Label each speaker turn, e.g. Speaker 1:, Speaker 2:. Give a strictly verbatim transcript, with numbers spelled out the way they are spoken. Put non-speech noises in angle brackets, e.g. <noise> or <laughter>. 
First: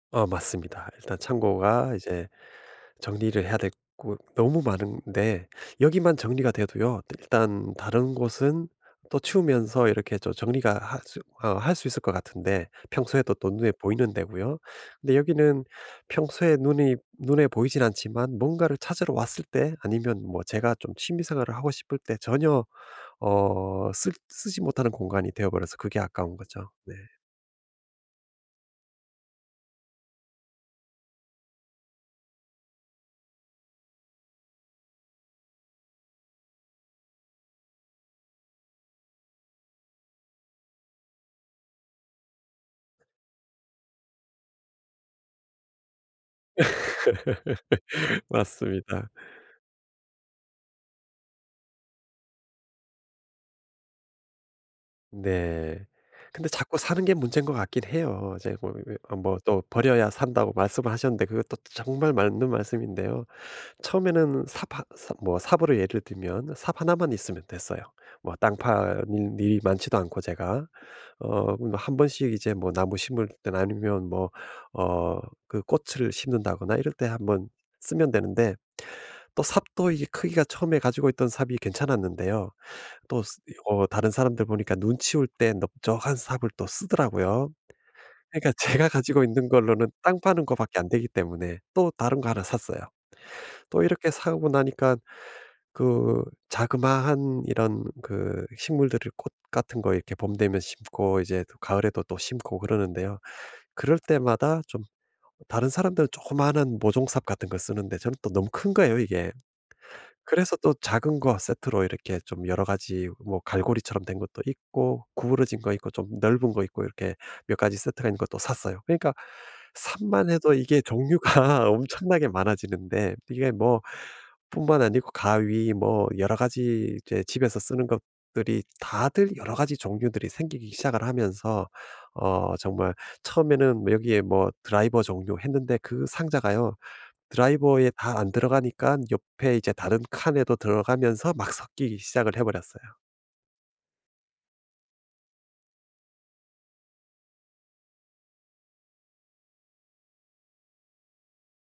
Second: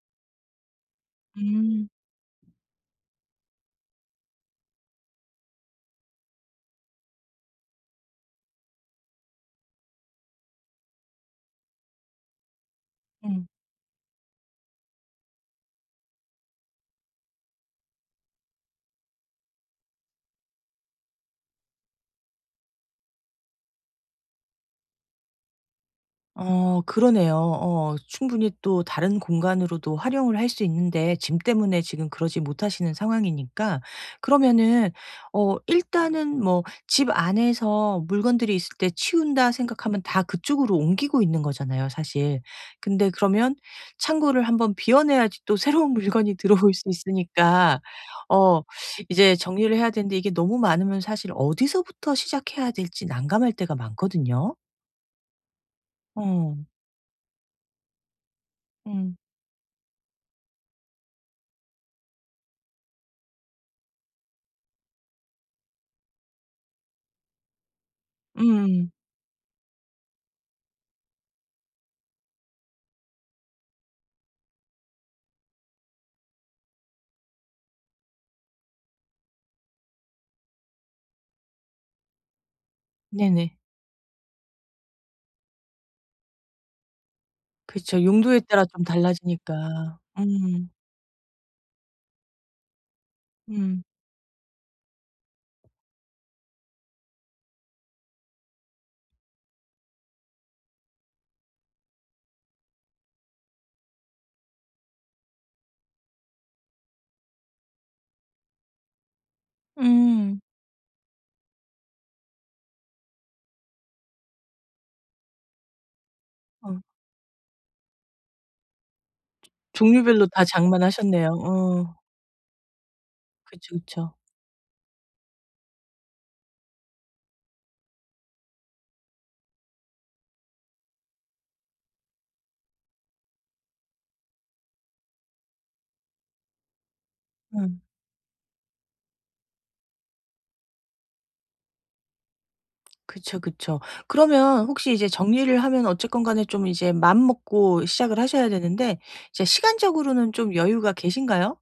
Speaker 1: 어 맞습니다. 일단
Speaker 2: 음.
Speaker 1: 창고가 이제 정리를 해야 될 곳 너무 많은데 여기만 정리가 돼도요. 일단 다른 곳은 또 치우면서 이렇게 또 정리가 할 수 어 할 수 있을 것 같은데 평소에도
Speaker 2: 음.
Speaker 1: 또 눈에 보이는 데고요. 근데 여기는 평소에 눈이 눈에 보이지는 않지만 뭔가를 찾으러 왔을 때 아니면 뭐 제가 좀 취미 생활을 하고 싶을 때 전혀 어 쓰 쓰지 못하는 공간이 되어 버려서 그게 아까운 거죠.
Speaker 2: 어
Speaker 1: 네.
Speaker 2: 그러네요. 어 충분히 또 다른 공간으로도 활용을 할 수 있는데 짐 때문에 지금 그러지 못하시는 상황이니까 그러면은 어 일단은 뭐 집 안에서 '물건들이 있을 때 치운다.' 생각하면 다 그쪽으로 옮기고 있는 거잖아요, 사실. 근데 그러면 창고를 한 번 비워 내야지 또 새로운 물건이 들어올 수 있으니까
Speaker 1: <laughs>
Speaker 2: 어
Speaker 1: 맞습니다.
Speaker 2: 이제 정리를 해야 되는데 이게 너무 많으면 사실 어디서부터 시작해야 될지 난감할 때가 많거든요.
Speaker 1: 네. 근데
Speaker 2: 어.
Speaker 1: 자꾸 사는 게 문제인 것 같긴 해요. 이제 뭐 이 어
Speaker 2: 음.
Speaker 1: 뭐 또 "버려야 산다."고 말씀을 하셨는데 그것도 정말 맞는 말씀인데요. 처음에는 삽 하 사 뭐 삽으로 예를 들면 삽 하나만 있으면 됐어요. 뭐 땅
Speaker 2: 음.
Speaker 1: 파는 일이 많지도 않고, 제가. 어 그럼 한 번씩 이제 뭐 나무 심을 때나 아니면 뭐 어 그 꽃을 심는다거나 이럴 때 한 번 쓰면 되는데 또 삽도 이게 크기가 처음에 가지고 있던 삽이 괜찮았는데요. 또 스 이
Speaker 2: 네네.
Speaker 1: 어 다른 사람들 보니까 눈 치울 때 넓적한 삽을 또 쓰더라고요.
Speaker 2: 그렇죠. 용도에
Speaker 1: 그러니까
Speaker 2: 따라 좀
Speaker 1: 제가 가지고 있는 걸로는
Speaker 2: 달라지니까.
Speaker 1: 땅 파는 것
Speaker 2: 음.
Speaker 1: 밖에 안 되기 때문에 또 다른 거 하나 샀어요. 또
Speaker 2: 음.
Speaker 1: 이렇게 사고 나니까 그 자그마한 이런 그 식물들을 꽃 같은 거 이렇게 봄 되면 심고 이제 가을에도 또 심고 그러는데요. 그럴 때마다 좀 다른 사람들은 조그마한 모종삽 같은 걸 쓰는데 저는 또 너무 큰 거예요, 이게.
Speaker 2: 음.
Speaker 1: 그래서 또 작은 거 세트로 이렇게 좀 여러 가지 뭐 갈고리처럼 된 것도 있고 구부러진 거 있고 좀 넓은 거
Speaker 2: 어.
Speaker 1: 있고 이렇게 몇 가지 세트가 있는 것도 샀어요. 그러니까
Speaker 2: 종류별로
Speaker 1: 삽만
Speaker 2: 다
Speaker 1: 해도 이게
Speaker 2: 장만 하셨네요.
Speaker 1: 종류가
Speaker 2: 어.
Speaker 1: 엄청나게 많아지는데 이게
Speaker 2: 그쵸,
Speaker 1: 뭐
Speaker 2: 그쵸.
Speaker 1: 뿐만 아니고 가위 뭐 여러 가지 이제 집에서 쓰는 것들이 다들 여러 가지 종류들이 생기기 시작을 하면서 어 정말 처음에는 뭐 여기에 뭐 드라이버 종류 했는데 그 상자가요,
Speaker 2: 음.
Speaker 1: 드라이버에 다 안 들어가니까 옆에 이제 다른 칸에도 들어가면서 막 섞이기 시작을 해 버렸어요.
Speaker 2: 그쵸, 그쵸. 그러면 혹시 이제 정리를 하면 어쨌건 간에 좀 이제 마음 먹고 시작을 하셔야 되는데 이제 시간적으로는 좀 여유가 계신가요?